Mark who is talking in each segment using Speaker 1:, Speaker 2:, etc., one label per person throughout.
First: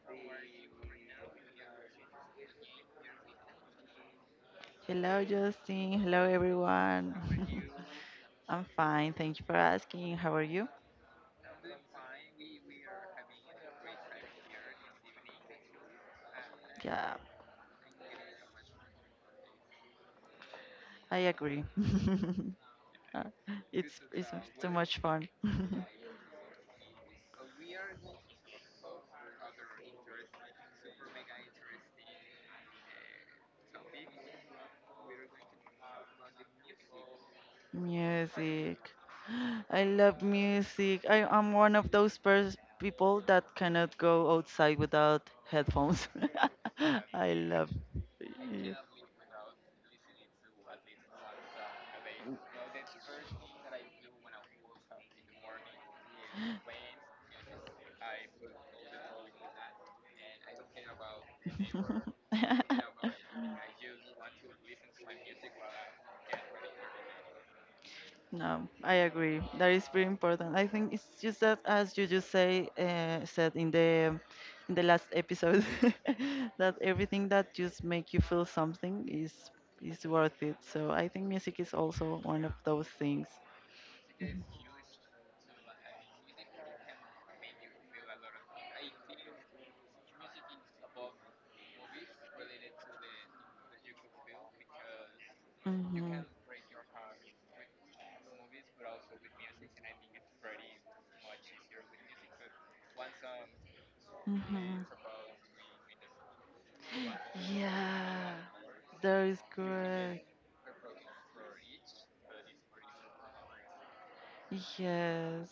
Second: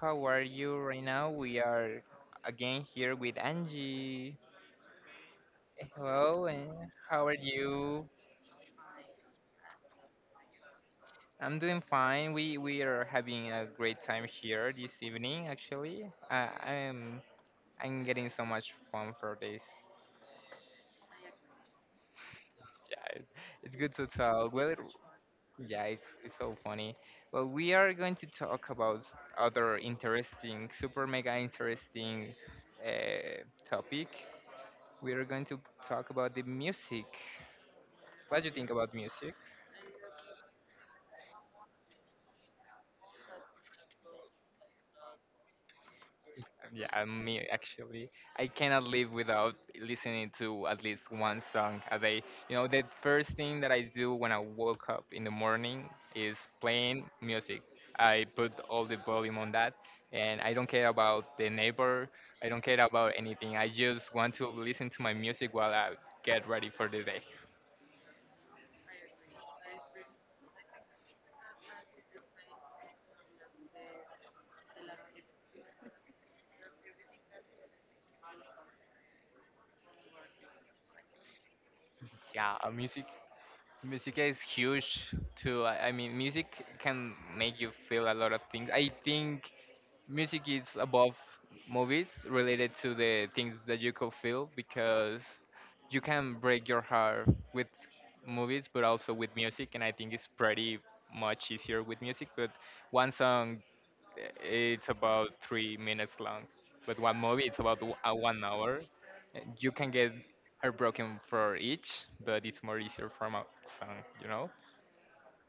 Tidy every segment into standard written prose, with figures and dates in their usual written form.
Speaker 1: How are you right now? We are again here with Angie.
Speaker 2: Hello, Justin. Hello,
Speaker 1: Hello, and
Speaker 2: everyone.
Speaker 1: how are you?
Speaker 2: I'm fine. Thank you for asking. How are you?
Speaker 1: I'm doing fine. We are having a great time here this evening. Actually,
Speaker 2: Yeah,
Speaker 1: I'm getting so much fun for this.
Speaker 2: I agree.
Speaker 1: Yeah,
Speaker 2: Uh,
Speaker 1: it's good
Speaker 2: it's
Speaker 1: to
Speaker 2: it's
Speaker 1: talk.
Speaker 2: too
Speaker 1: Well,
Speaker 2: much fun.
Speaker 1: yeah, it's so funny. Well, we are going to talk about other interesting, super mega interesting uh, topic. We are going to talk about the music. What do you think
Speaker 2: Music.
Speaker 1: about music?
Speaker 2: I love music. I'm one of those people that cannot go outside without headphones.
Speaker 1: Yeah,
Speaker 2: I
Speaker 1: me
Speaker 2: love.
Speaker 1: actually, I
Speaker 2: Yes.
Speaker 1: cannot live without listening to at least one song a day. You know, the first thing that I do when I woke up in the morning is playing music. I put all the volume on that, and I don't care about the neighbor. I don't care about anything. I just want to listen to my music while I get ready for the day.
Speaker 2: No, I agree. That is pretty important. I think it's just that, as you just said in the last episode, that everything that just make you feel something is worth it. So I think music is also one of
Speaker 1: Yeah,
Speaker 2: those things.
Speaker 1: Music is huge too. I mean, music can make you feel a lot of things. I think music is above movies related to the things that you could feel because you
Speaker 2: Mhm.
Speaker 1: can break your heart with movies, but also with music. And I think it's pretty much easier with music. But one song
Speaker 2: Mhm.
Speaker 1: it's about 3 minutes long, but one movie it's about
Speaker 2: Yeah,
Speaker 1: 1 hour.
Speaker 2: that is
Speaker 1: And you can get
Speaker 2: correct.
Speaker 1: heartbroken for each, but it's more easier from a song, you know?
Speaker 2: Yes,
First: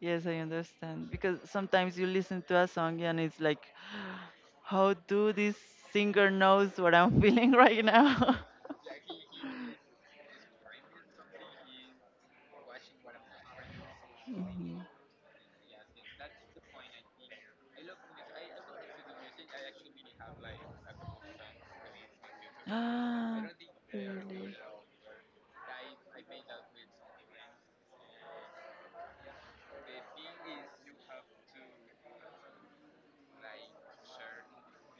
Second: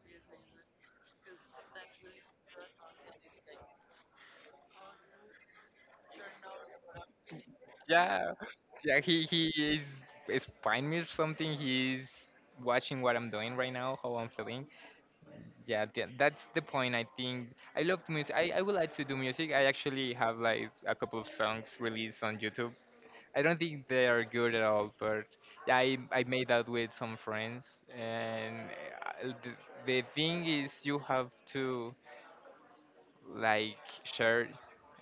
Speaker 2: yes, I understand. Because sometimes you listen to a song and it's like, how do this singer knows what I'm feeling right
Speaker 1: Yeah,
Speaker 2: now?
Speaker 1: yeah. He is fine with something. He's watching what I'm doing right now, how I'm feeling.
Speaker 2: Mhm.
Speaker 1: Yeah, that's the point. I think I love music. I would like to do music. I actually have like a couple of songs released on YouTube. I
Speaker 2: Ah,
Speaker 1: don't think they are good
Speaker 2: really?
Speaker 1: at all, but yeah, I made that with some friends, and uh, the, the thing is you have to like share,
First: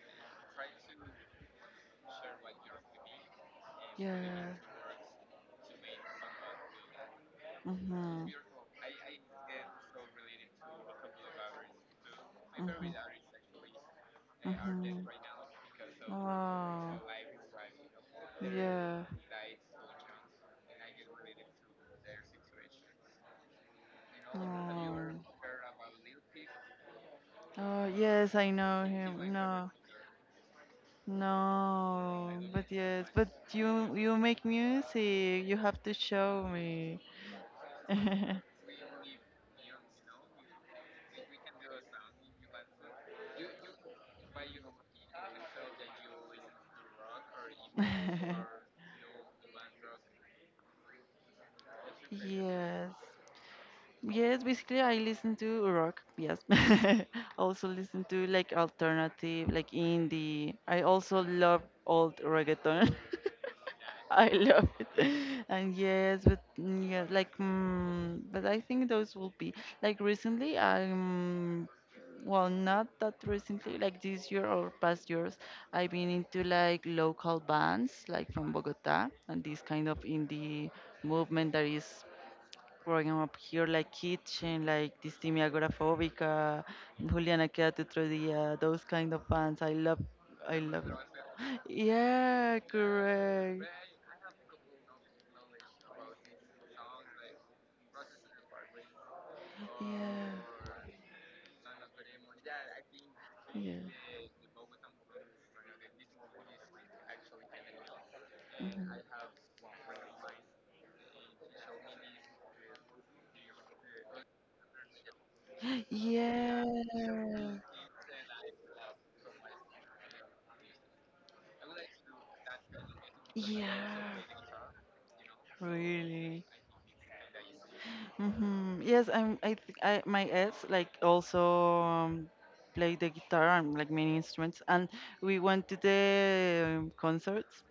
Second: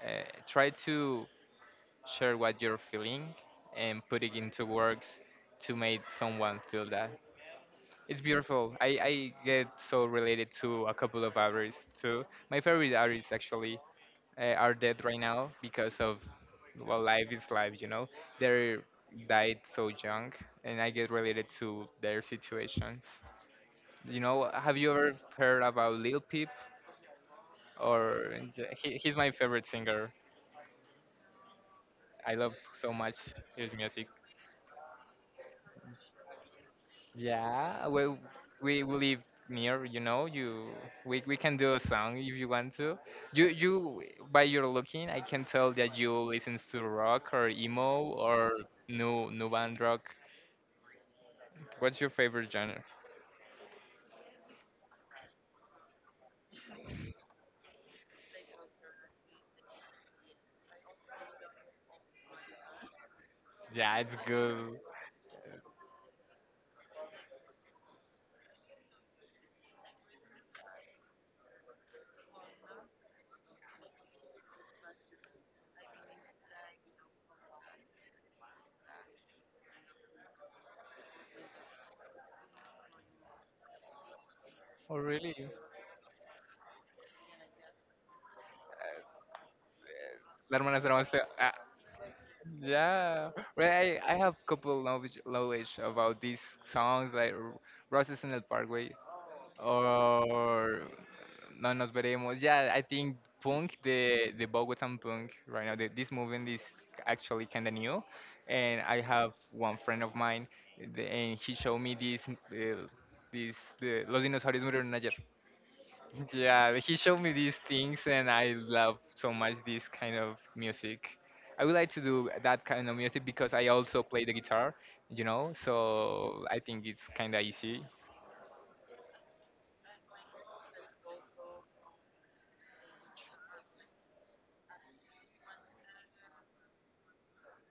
Speaker 1: try to share what you're feeling and put it
Speaker 2: Yeah.
Speaker 1: into words to make someone feel that. It's
Speaker 2: Mm-hmm.
Speaker 1: beautiful. I get so related to a couple of artists too. My favorite
Speaker 2: Mhm.
Speaker 1: artist actually are dead
Speaker 2: Mhm.
Speaker 1: right now because of
Speaker 2: Oh.
Speaker 1: well, life is life, you know. They
Speaker 2: Yeah.
Speaker 1: died so young, and I get related to their situations. You know, have you ever
Speaker 2: Oh.
Speaker 1: heard about Lil Peep?
Speaker 2: Oh
Speaker 1: Or
Speaker 2: yes, I know
Speaker 1: he, he's my
Speaker 2: him.
Speaker 1: favorite
Speaker 2: No,
Speaker 1: singer.
Speaker 2: no,
Speaker 1: I love
Speaker 2: but
Speaker 1: so
Speaker 2: yes,
Speaker 1: much
Speaker 2: but
Speaker 1: his
Speaker 2: you
Speaker 1: music.
Speaker 2: you make music. You have to show me.
Speaker 1: Yeah, well, we live near, you know. You we can do a song if you want to. You by your looking, I can tell that you listen to rock or emo or new band rock. What's your favorite genre?
Speaker 2: Yes. Yes, basically I listen to rock. Yes, I also listen to like alternative, like indie. I also love old reggaeton.
Speaker 1: Yeah, it's
Speaker 2: I love
Speaker 1: good.
Speaker 2: it. And yes, but yeah, like, but I think those will be like recently. I'm Well, not that recently, like this year or past years. I've been into like local bands, like from Bogota, and this kind of indie movement that is growing up here, like Kitchen,
Speaker 1: Oh,
Speaker 2: like
Speaker 1: really?
Speaker 2: Distimi Agoraphobica, Juliana Quédate Otro Día, those kind of bands. I love,
Speaker 1: La
Speaker 2: I
Speaker 1: hermana
Speaker 2: love
Speaker 1: Sara
Speaker 2: it.
Speaker 1: wants to- ah,
Speaker 2: Yeah,
Speaker 1: yeah.
Speaker 2: correct.
Speaker 1: Well, I have couple knowledge about these songs like Roses in the Parkway
Speaker 2: Yeah,
Speaker 1: or No Nos Veremos. Yeah, I think
Speaker 2: yeah.
Speaker 1: the Bogotan punk right now, this movement is actually kind of new. And
Speaker 2: Mhm.
Speaker 1: I have one friend of mine and he showed me this, the Los Dinosaurios Murieron Ayer.
Speaker 2: Yeah,
Speaker 1: Yeah, he showed me these things, and I love so much this kind of music. I would like to do that kind of music because I also
Speaker 2: yeah.
Speaker 1: play the guitar, you know, so
Speaker 2: Really.
Speaker 1: I think it's kind of easy.
Speaker 2: Hmm. Yes, I'm. I, th- I my ex like also play the guitar and like many instruments, and we went to the concerts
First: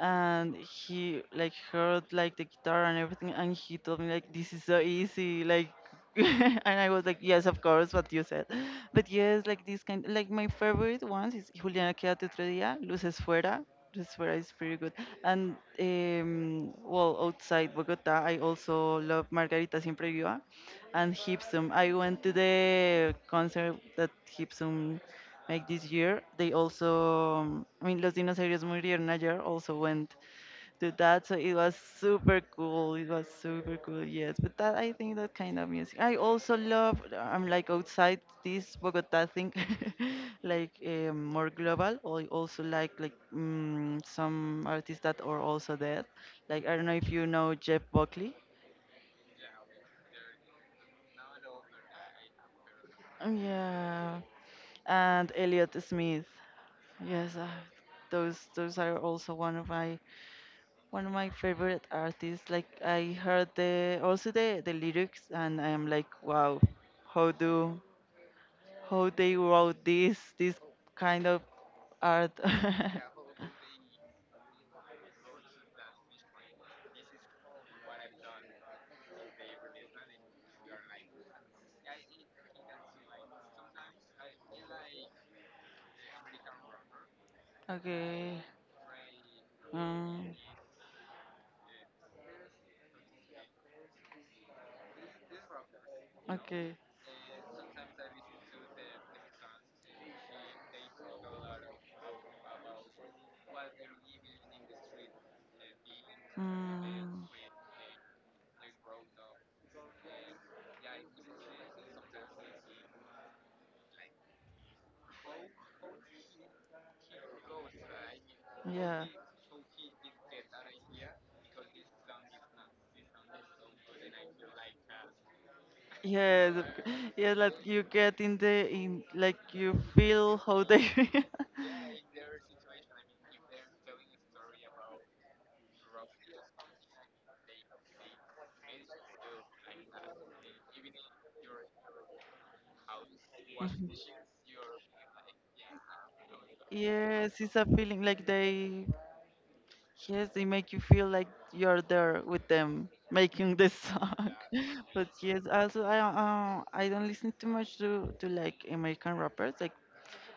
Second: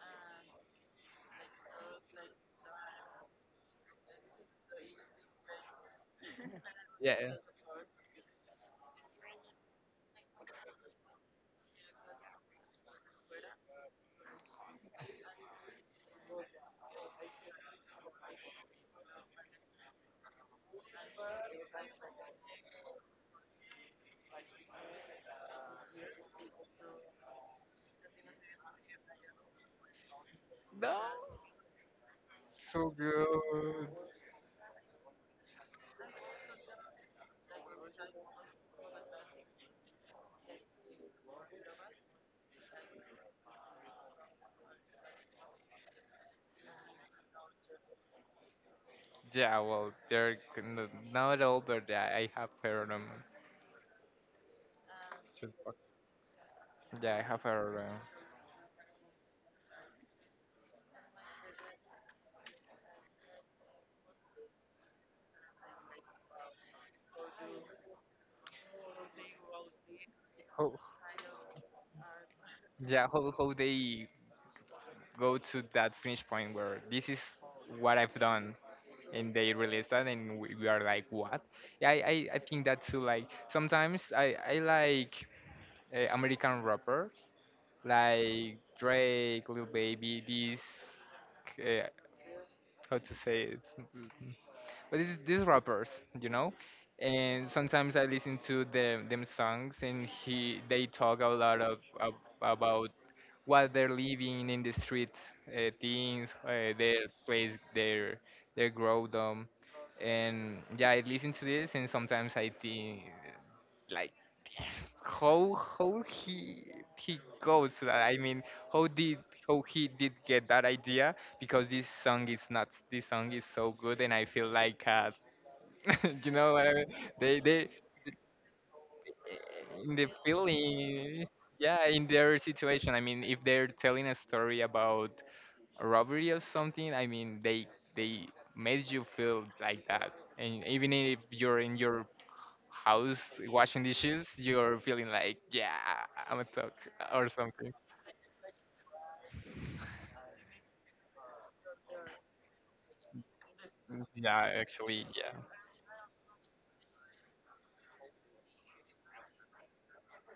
Speaker 2: and he like heard like the guitar and everything and he told me like this is so easy like and I was like
Speaker 1: Yeah.
Speaker 2: yes of course what you said. But yes, like this kind, like my favorite ones is Juliana Quédate otro día, Luces Fuera. Luces Fuera is pretty good. And well, outside Bogota I also love Margarita Siempre Viva and Hipsum. I went to the concert that Hipsum like this year. They also, I mean, Los Dinosaurios Murieron Ayer also went to
Speaker 1: No,
Speaker 2: that, so it was super
Speaker 1: so
Speaker 2: cool. It was super
Speaker 1: good.
Speaker 2: cool, yes. But that, I think that kind of music I also love. I'm like outside this Bogota thing, like more global. I also like some artists that are also dead. Like I don't know if you know Jeff Buckley.
Speaker 1: Yeah, well, they're not at all, but yeah, I have heard them.
Speaker 2: Yeah, and Elliot Smith.
Speaker 1: Yeah, I
Speaker 2: Yes,
Speaker 1: have heard them.
Speaker 2: those are also one of my One of my favorite artists, like I heard the also the lyrics and I am like wow, how do how they wrote this
Speaker 1: How,
Speaker 2: kind of art.
Speaker 1: yeah, how they go to that finish point where this is what I've done, and they released that and we are like, what? Yeah, I think that too. Like sometimes I like American rapper,
Speaker 2: Okay.
Speaker 1: like Drake, Lil Baby,
Speaker 2: Um,
Speaker 1: these, uh, how to say it, but these rappers, you know.
Speaker 2: okay.
Speaker 1: And sometimes I listen to them songs, and he they talk a lot of about what they're living in the street, their
Speaker 2: Mm,
Speaker 1: place, their grow them, and yeah, I listen to this, and sometimes I think like how he goes to that. I mean, how
Speaker 2: yeah.
Speaker 1: did how he did get that idea? Because this song is nuts. This song is so good, and I feel like you
Speaker 2: Yes,
Speaker 1: know what I mean?
Speaker 2: yeah,
Speaker 1: They
Speaker 2: like
Speaker 1: they
Speaker 2: you get in the in like you
Speaker 1: in the
Speaker 2: feel how they
Speaker 1: feeling, yeah, in
Speaker 2: yeah.
Speaker 1: their situation. I mean, if they're telling a story about a robbery or something, I mean, they made you feel like that, and even if you're in your house washing
Speaker 2: Mhm.
Speaker 1: dishes, you're feeling like, yeah, I'm a thug or
Speaker 2: Yes, it's a
Speaker 1: something.
Speaker 2: feeling like they, yes, they make you feel like you're there with them making the song.
Speaker 1: Yeah, actually,
Speaker 2: But
Speaker 1: yeah.
Speaker 2: yes, also I don't listen too much to like American rappers. Like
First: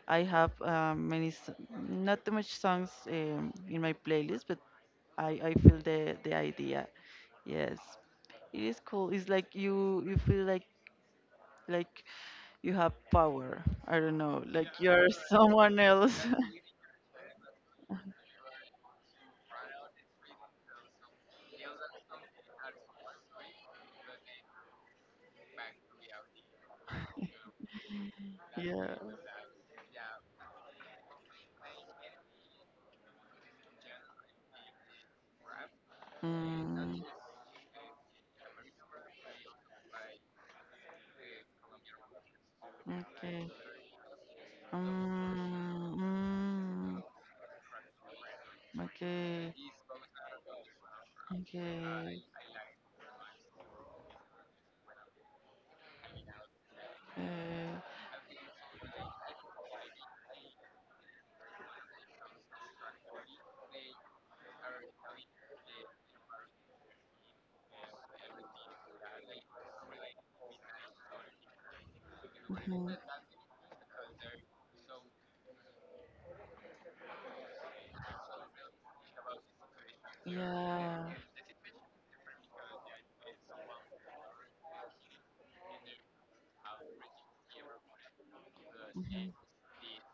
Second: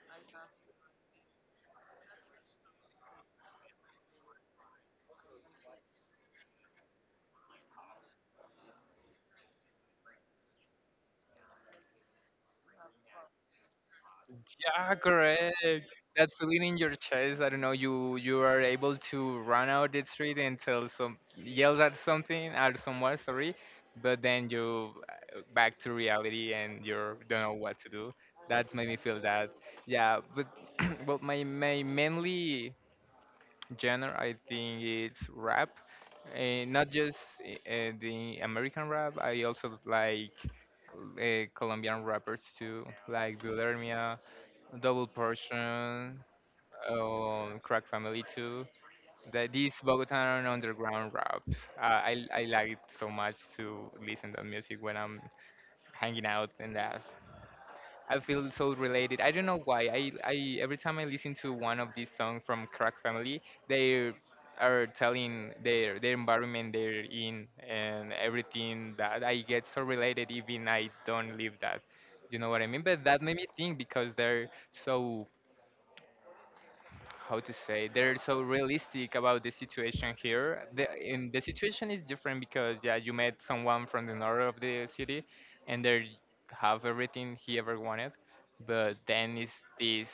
Speaker 2: I have many not too much songs in my playlist, but I feel the idea. Yes, it is cool. It's like you feel like you have power. I don't know. Like
Speaker 1: Yeah,
Speaker 2: you're
Speaker 1: correct.
Speaker 2: someone else.
Speaker 1: That feeling in your chest, I don't know, you are able to run out the street and tell some yell at something at someone, sorry, but then you back to reality and you don't know what to do. That made
Speaker 2: Yeah.
Speaker 1: me feel that. Yeah, but well, my mainly genre I think it's rap, and not
Speaker 2: Mm,
Speaker 1: just the American rap. I also like Colombian rappers too, like
Speaker 2: okay.
Speaker 1: Bulermia, Double
Speaker 2: Mm,
Speaker 1: Portion,
Speaker 2: mm,
Speaker 1: Crack Family too. That
Speaker 2: okay.
Speaker 1: these Bogotan underground raps.
Speaker 2: Okay.
Speaker 1: I like it so much to listen to music when I'm hanging out and that.
Speaker 2: Uh,
Speaker 1: I feel so related. I don't know why. I, every time I listen to one of these songs from Crack Family, they are telling their environment they're in, and everything that I get so related even I don't live that. You know what I mean?
Speaker 2: mhm.
Speaker 1: But that made me think because they're so, how to say, they're so realistic about the situation here. The
Speaker 2: Yeah.
Speaker 1: in the situation is different because yeah, you met someone from the north of the city, and they have everything he ever wanted, but
Speaker 2: Mm-hmm.
Speaker 1: then is this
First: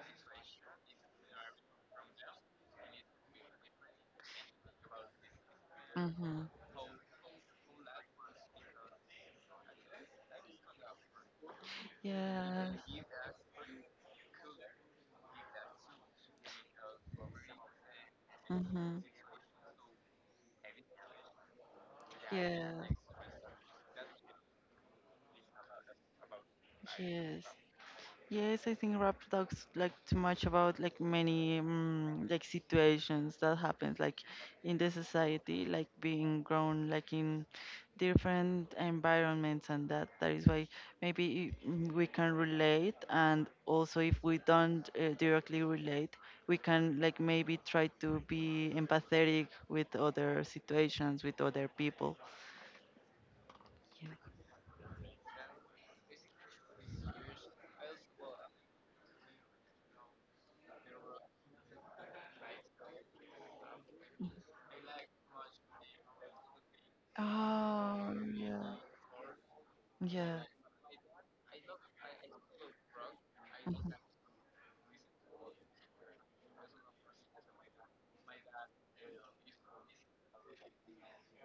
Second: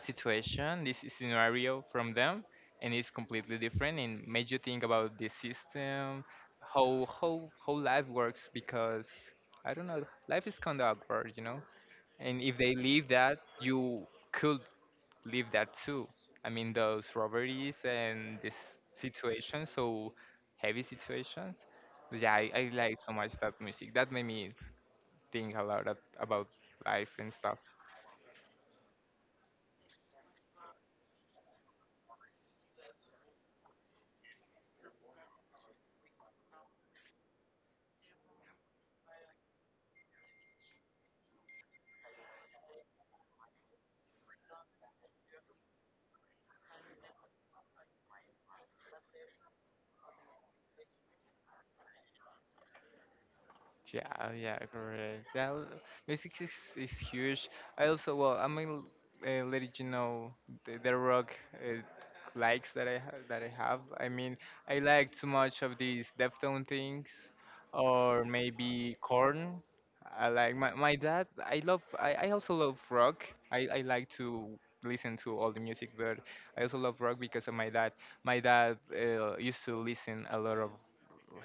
Speaker 1: situation, this scenario from them, and it's completely different and made you think about the system,
Speaker 2: Mm-hmm.
Speaker 1: how how life works. Because I don't know, life is kind of awkward, you know. And if they
Speaker 2: Yes.
Speaker 1: leave that, you could live that too. I mean, those robberies and this
Speaker 2: Mm-hmm.
Speaker 1: situation, so heavy situations. But yeah, I
Speaker 2: Yes.
Speaker 1: like so much that music. That made me think a lot of, about life and
Speaker 2: Yes.
Speaker 1: stuff.
Speaker 2: Yes, I think rap talks like too much about like many like situations that happens like in the society, like being grown like in different environments and that is why maybe we can relate and also if we don't directly relate, we can like maybe try to be empathetic with other situations, with other people.
Speaker 1: Yeah,
Speaker 2: Yeah.
Speaker 1: correct. Music is huge. I also, well, I'm gonna let you know the rock likes that that I have. I mean, I like too much of these Deftone things,
Speaker 2: Oh,
Speaker 1: or
Speaker 2: yeah.
Speaker 1: maybe Korn. I
Speaker 2: Yeah.
Speaker 1: like my dad. I love. I also love rock. I like to listen to all the music, but I also love rock because of my dad. My dad used to listen a lot of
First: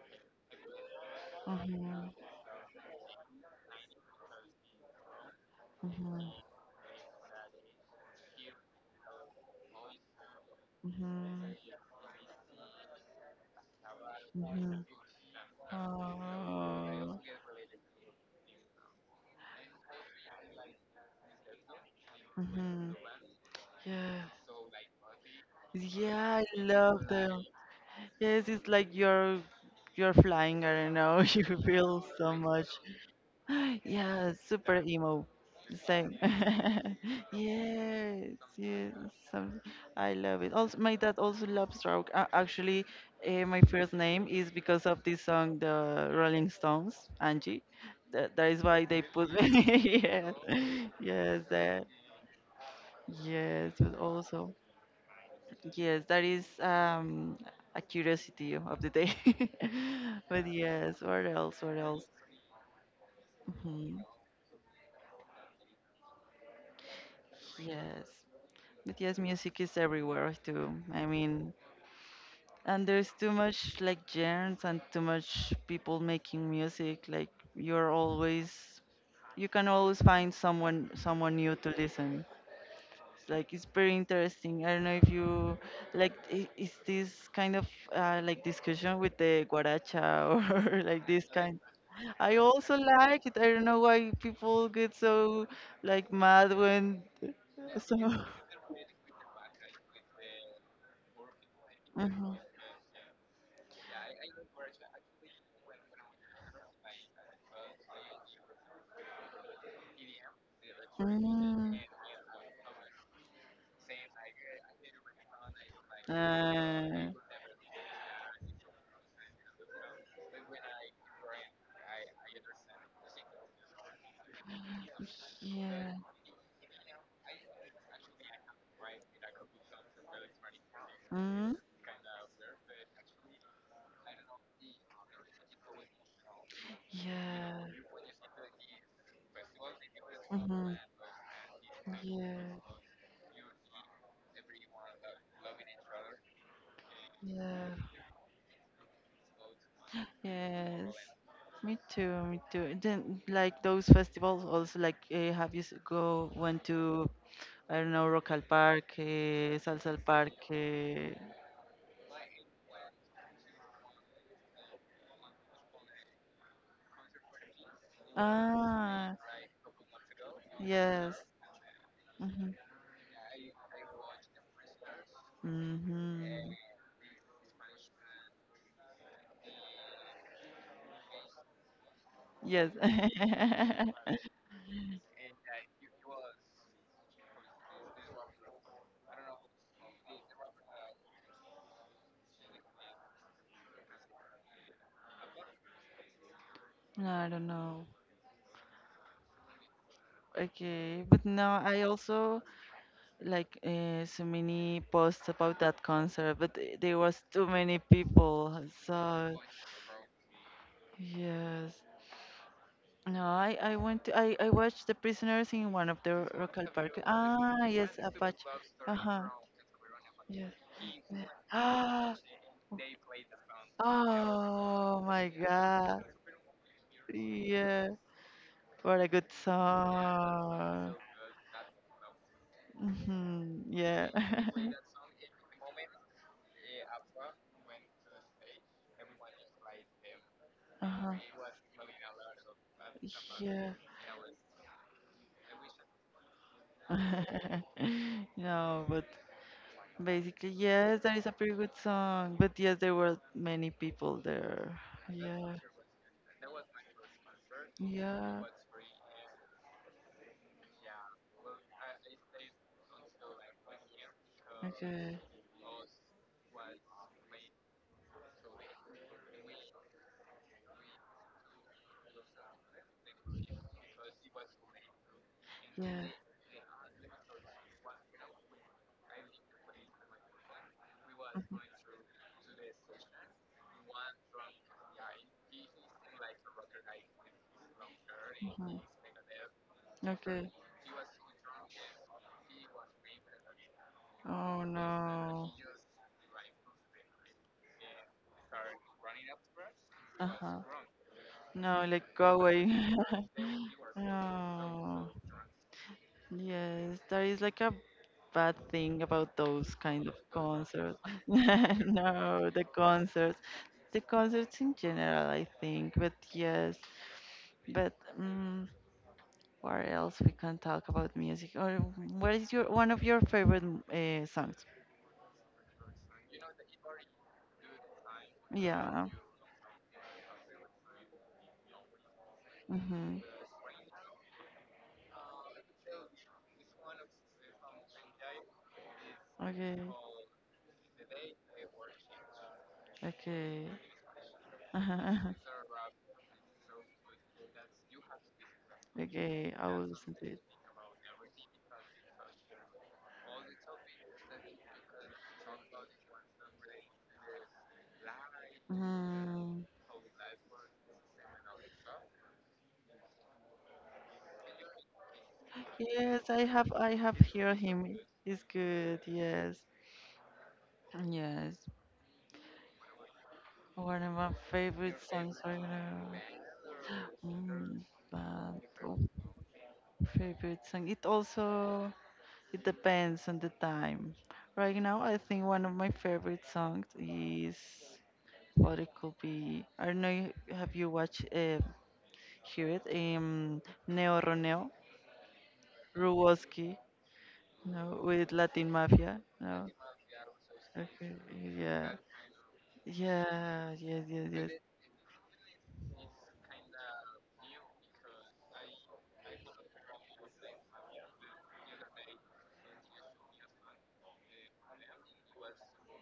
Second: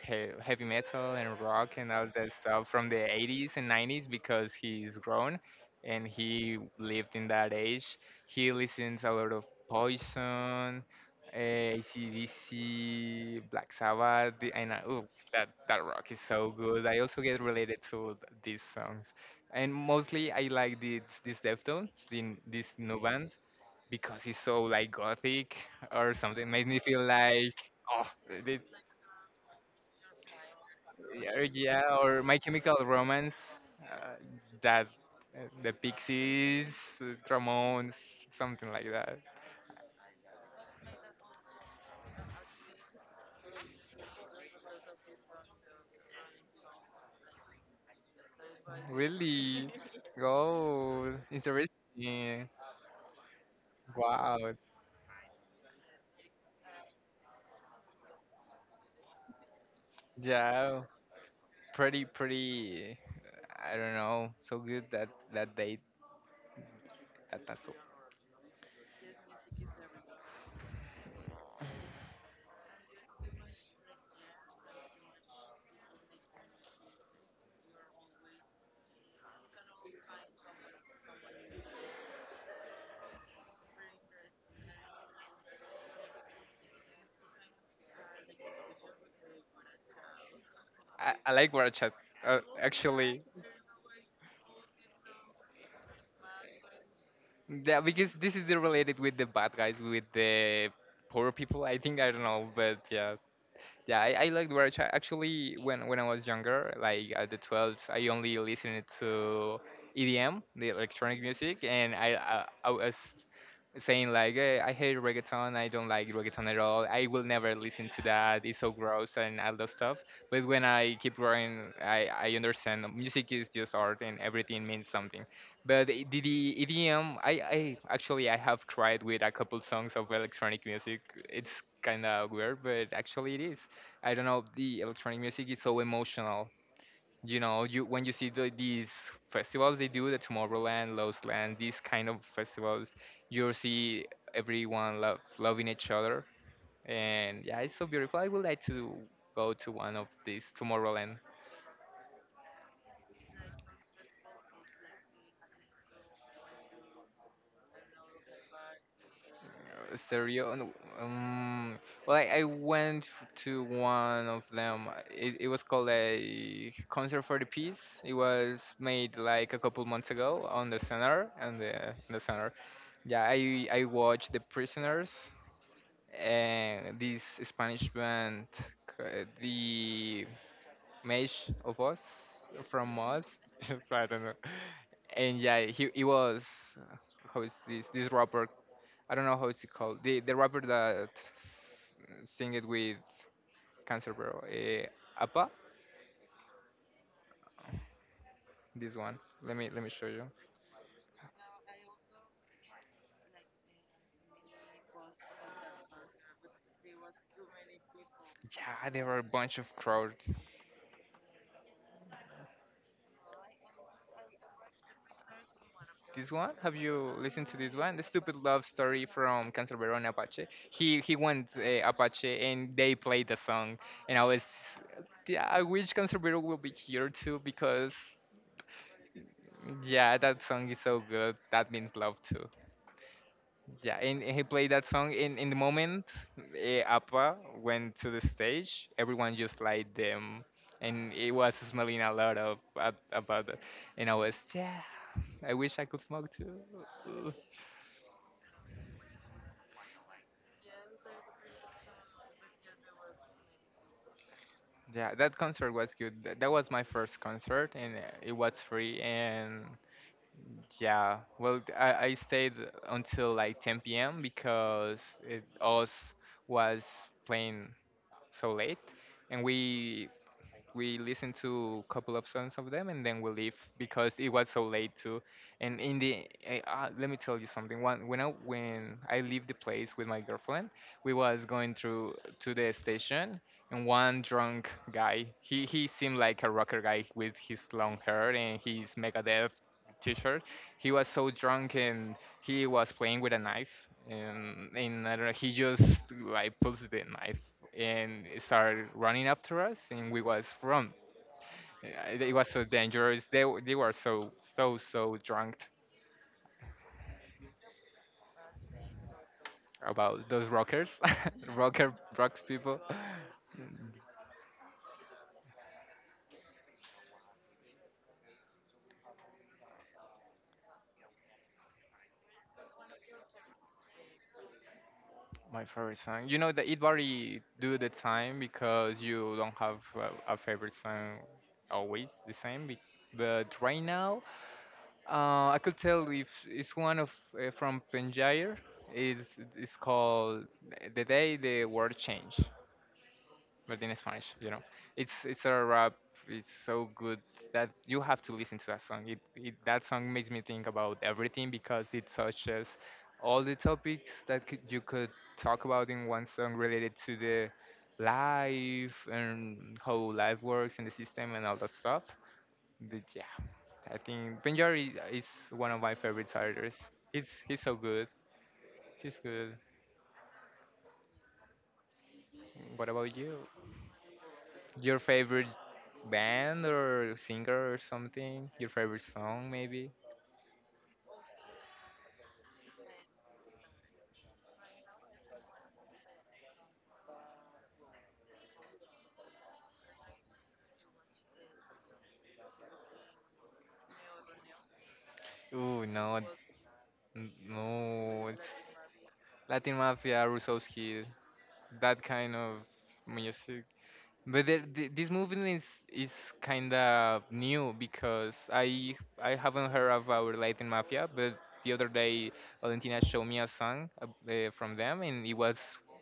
Speaker 1: heavy metal and rock and all that stuff from the 80s and 90s because he's grown and
Speaker 2: Mm-hmm.
Speaker 1: he lived in that age. He listens a lot of Poison,
Speaker 2: Mhm.
Speaker 1: eh, AC/DC, Black Sabbath, and I,
Speaker 2: Mhm.
Speaker 1: ooh, that that rock is so good. I
Speaker 2: Oh.
Speaker 1: also get related to these songs, and mostly I like this Deftones, this
Speaker 2: Mhm.
Speaker 1: new band
Speaker 2: Yes.
Speaker 1: because it's so like gothic or
Speaker 2: Yeah,
Speaker 1: something.
Speaker 2: I
Speaker 1: Makes me feel
Speaker 2: love them.
Speaker 1: like, oh,
Speaker 2: Yes, it's like you're flying. I don't know.
Speaker 1: yeah,
Speaker 2: You
Speaker 1: yeah,
Speaker 2: feel
Speaker 1: or
Speaker 2: so
Speaker 1: My
Speaker 2: much.
Speaker 1: Chemical Romance, uh,
Speaker 2: Yeah, super
Speaker 1: that
Speaker 2: emo.
Speaker 1: the
Speaker 2: Same.
Speaker 1: Pixies, Ramones,
Speaker 2: Yes,
Speaker 1: something like
Speaker 2: yes.
Speaker 1: that.
Speaker 2: some- I love it. Also, my dad also loves rock. Actually, my first name is because of this song, the Rolling Stones, Angie. That is why they put me.
Speaker 1: Really?
Speaker 2: Yes,
Speaker 1: Oh,
Speaker 2: yes, that.
Speaker 1: interesting.
Speaker 2: Yes, but also,
Speaker 1: Wow.
Speaker 2: yes, that is a curiosity of the day. But
Speaker 1: Yeah,
Speaker 2: yes, what else? What else?
Speaker 1: pretty, pretty. I don't
Speaker 2: Mhm.
Speaker 1: know. So good that that date. That that's.
Speaker 2: Yes. But yes, music is everywhere too. I mean, and there's too much like genres and too much people making music. Like you're always, you can always find someone new to listen. It's like it's very interesting. I don't know if you like is this kind of like discussion with the guaracha or like this
Speaker 1: I like
Speaker 2: kind.
Speaker 1: War.
Speaker 2: I
Speaker 1: Uh,
Speaker 2: also
Speaker 1: actually,
Speaker 2: like it. I don't know why people get so like mad when
Speaker 1: yeah,
Speaker 2: so.
Speaker 1: because this is the related with the bad guys, with the poor people. I think I don't
Speaker 2: Mhm.
Speaker 1: know, but yeah. Yeah, I like Dwarf. Actually, when I was younger, like at the 12th, I only listened to EDM, the electronic music,
Speaker 2: Mm.
Speaker 1: and I was saying like, eh, I hate reggaeton, I don't like reggaeton at all. I
Speaker 2: Uh,
Speaker 1: will never listen to that. It's so gross and all that stuff. But when I keep growing, I understand that music is just art, and everything means something. But
Speaker 2: yeah.
Speaker 1: the EDM, I actually I have cried with a couple songs of electronic music. It's
Speaker 2: Mm,
Speaker 1: kind of weird, but actually it is. I don't know, the electronic music is so emotional. You know,
Speaker 2: yeah.
Speaker 1: you when you see these festivals they do, the
Speaker 2: Hmm,
Speaker 1: Tomorrowland, Lost Land, these kind of
Speaker 2: yeah.
Speaker 1: festivals, you'll see everyone love loving each other, and yeah, it's
Speaker 2: Yeah.
Speaker 1: so beautiful. I would like to go to one of these
Speaker 2: Yes.
Speaker 1: Tomorrowland.
Speaker 2: Me too, me too. Then like those festivals also like have you s- go went to I don't know Rocal Park, Salsal Park.
Speaker 1: Stereo. And, um, well, I went to one of them. Uh, it was called a concert for the peace. It was made
Speaker 2: Ah,
Speaker 1: like a couple months ago on the
Speaker 2: yes.
Speaker 1: center and the in the center.
Speaker 2: Mm-hmm.
Speaker 1: Yeah, I watched the prisoners
Speaker 2: Mm-hmm.
Speaker 1: and this Spanish band, the Mesh of Us
Speaker 2: Yes.
Speaker 1: from Us. I don't know. And yeah, he was uh, how is this rapper. I don't know how it's called. The rapper that sing it with Cancerbero. Bro. Appa.
Speaker 2: No, I don't know.
Speaker 1: This one. Let me show you.
Speaker 2: Okay, but no, I also like so many posts about that concert, but there was too many people.
Speaker 1: Yeah, there were a
Speaker 2: So
Speaker 1: bunch of crowd.
Speaker 2: yes, no, I went to I watched The Prisoners in one of the
Speaker 1: This one.
Speaker 2: Rockall
Speaker 1: Have
Speaker 2: Park.
Speaker 1: you listened to
Speaker 2: Ah
Speaker 1: this
Speaker 2: yes,
Speaker 1: one? The stupid
Speaker 2: Apache.
Speaker 1: love
Speaker 2: Uh
Speaker 1: story
Speaker 2: huh.
Speaker 1: from Cancerbero and Apache.
Speaker 2: Yes.
Speaker 1: He he
Speaker 2: Yeah.
Speaker 1: went
Speaker 2: Ah.
Speaker 1: Apache and they played the song. And I was,
Speaker 2: Oh my
Speaker 1: yeah, I wish
Speaker 2: God.
Speaker 1: Cancerbero will be here too
Speaker 2: Yeah.
Speaker 1: because
Speaker 2: What a good
Speaker 1: yeah, that song is
Speaker 2: song.
Speaker 1: so good. That means love.
Speaker 2: Hmm,
Speaker 1: Yeah,
Speaker 2: yeah.
Speaker 1: and he played that song in the moment Appa went to the stage. Everyone just liked them, and
Speaker 2: Uh-huh.
Speaker 1: it was smelling a lot of about it.
Speaker 2: Yeah.
Speaker 1: And I was, yeah, I wish I could smoke too.
Speaker 2: No, but basically, yes, that is a pretty good song. But yes, there were many people there.
Speaker 1: Yeah, that
Speaker 2: Yeah,
Speaker 1: concert was good. That was my first concert, and it
Speaker 2: yeah,
Speaker 1: was free. And yeah, I stayed until like 10 p.m. because
Speaker 2: okay,
Speaker 1: it us was playing so late, and we listened to a couple of songs of them and then we leave because it was so late too. And in
Speaker 2: yeah,
Speaker 1: the let me tell you something. One when I leave the place with my girlfriend, we was going through to the station, and one drunk guy. He seemed like a rocker guy with his long hair and
Speaker 2: mhm,
Speaker 1: his Megadeth t-shirt.
Speaker 2: okay.
Speaker 1: He was so drunk and he was playing with a knife,
Speaker 2: Oh
Speaker 1: and I don't know,
Speaker 2: no,
Speaker 1: he just like pulls the knife and started running after us and we was
Speaker 2: uh-huh.
Speaker 1: from.
Speaker 2: No, like
Speaker 1: It
Speaker 2: go
Speaker 1: was so
Speaker 2: away.
Speaker 1: dangerous. They were so so
Speaker 2: No,
Speaker 1: so drunk
Speaker 2: yes, that is like a bad thing about those kind of
Speaker 1: about those rockers,
Speaker 2: concerts.
Speaker 1: rocker rocks
Speaker 2: No,
Speaker 1: people.
Speaker 2: the concerts in general, I think. But yes, but um, what else we can talk about music? Or what is your one of your favorite songs?
Speaker 1: My favorite song. You know that it vary do the time because
Speaker 2: Yeah.
Speaker 1: you don't have a favorite song always the same.
Speaker 2: Mm-hmm.
Speaker 1: But right now, I could tell if it's one of from Penjair. It's it's
Speaker 2: Okay.
Speaker 1: called The Day the World Changed,
Speaker 2: Okay.
Speaker 1: but in Spanish, you know, it's a rap. It's so good that you have to listen to that song. It,
Speaker 2: Okay.
Speaker 1: it
Speaker 2: I will
Speaker 1: that song
Speaker 2: listen to
Speaker 1: makes
Speaker 2: it.
Speaker 1: me think about everything because it touches all the topics that could, you could talk about in one song related to the life and
Speaker 2: Mm.
Speaker 1: how life works and the system and all that stuff. But yeah, I think Benjar is one of my
Speaker 2: Yes,
Speaker 1: favorite
Speaker 2: I have.
Speaker 1: artists.
Speaker 2: I have
Speaker 1: He's
Speaker 2: heard
Speaker 1: he's so
Speaker 2: him.
Speaker 1: good.
Speaker 2: He's good.
Speaker 1: He's good.
Speaker 2: Yes. Yes.
Speaker 1: What about you?
Speaker 2: One of my
Speaker 1: Your
Speaker 2: favorite songs
Speaker 1: favorite
Speaker 2: right now.
Speaker 1: band or singer or
Speaker 2: Mm,
Speaker 1: something?
Speaker 2: but
Speaker 1: Your
Speaker 2: oh,
Speaker 1: favorite song maybe?
Speaker 2: favorite song. It also, it depends on the time. Right now, I think one of my favorite songs is what it could be. I don't know. Have you watched hear it? Neo Roneo
Speaker 1: Ooh, no,
Speaker 2: Ruwoski, no,
Speaker 1: no,
Speaker 2: with
Speaker 1: it's
Speaker 2: Latin Mafia, no.
Speaker 1: Latin Mafia, Rusowski,
Speaker 2: Okay, yeah,
Speaker 1: that kind of music.
Speaker 2: yeah, yes, yes,
Speaker 1: But
Speaker 2: yes.
Speaker 1: this movement is kind of new because I haven't heard about Latin Mafia, but the other day Valentina showed me a song from them, and it was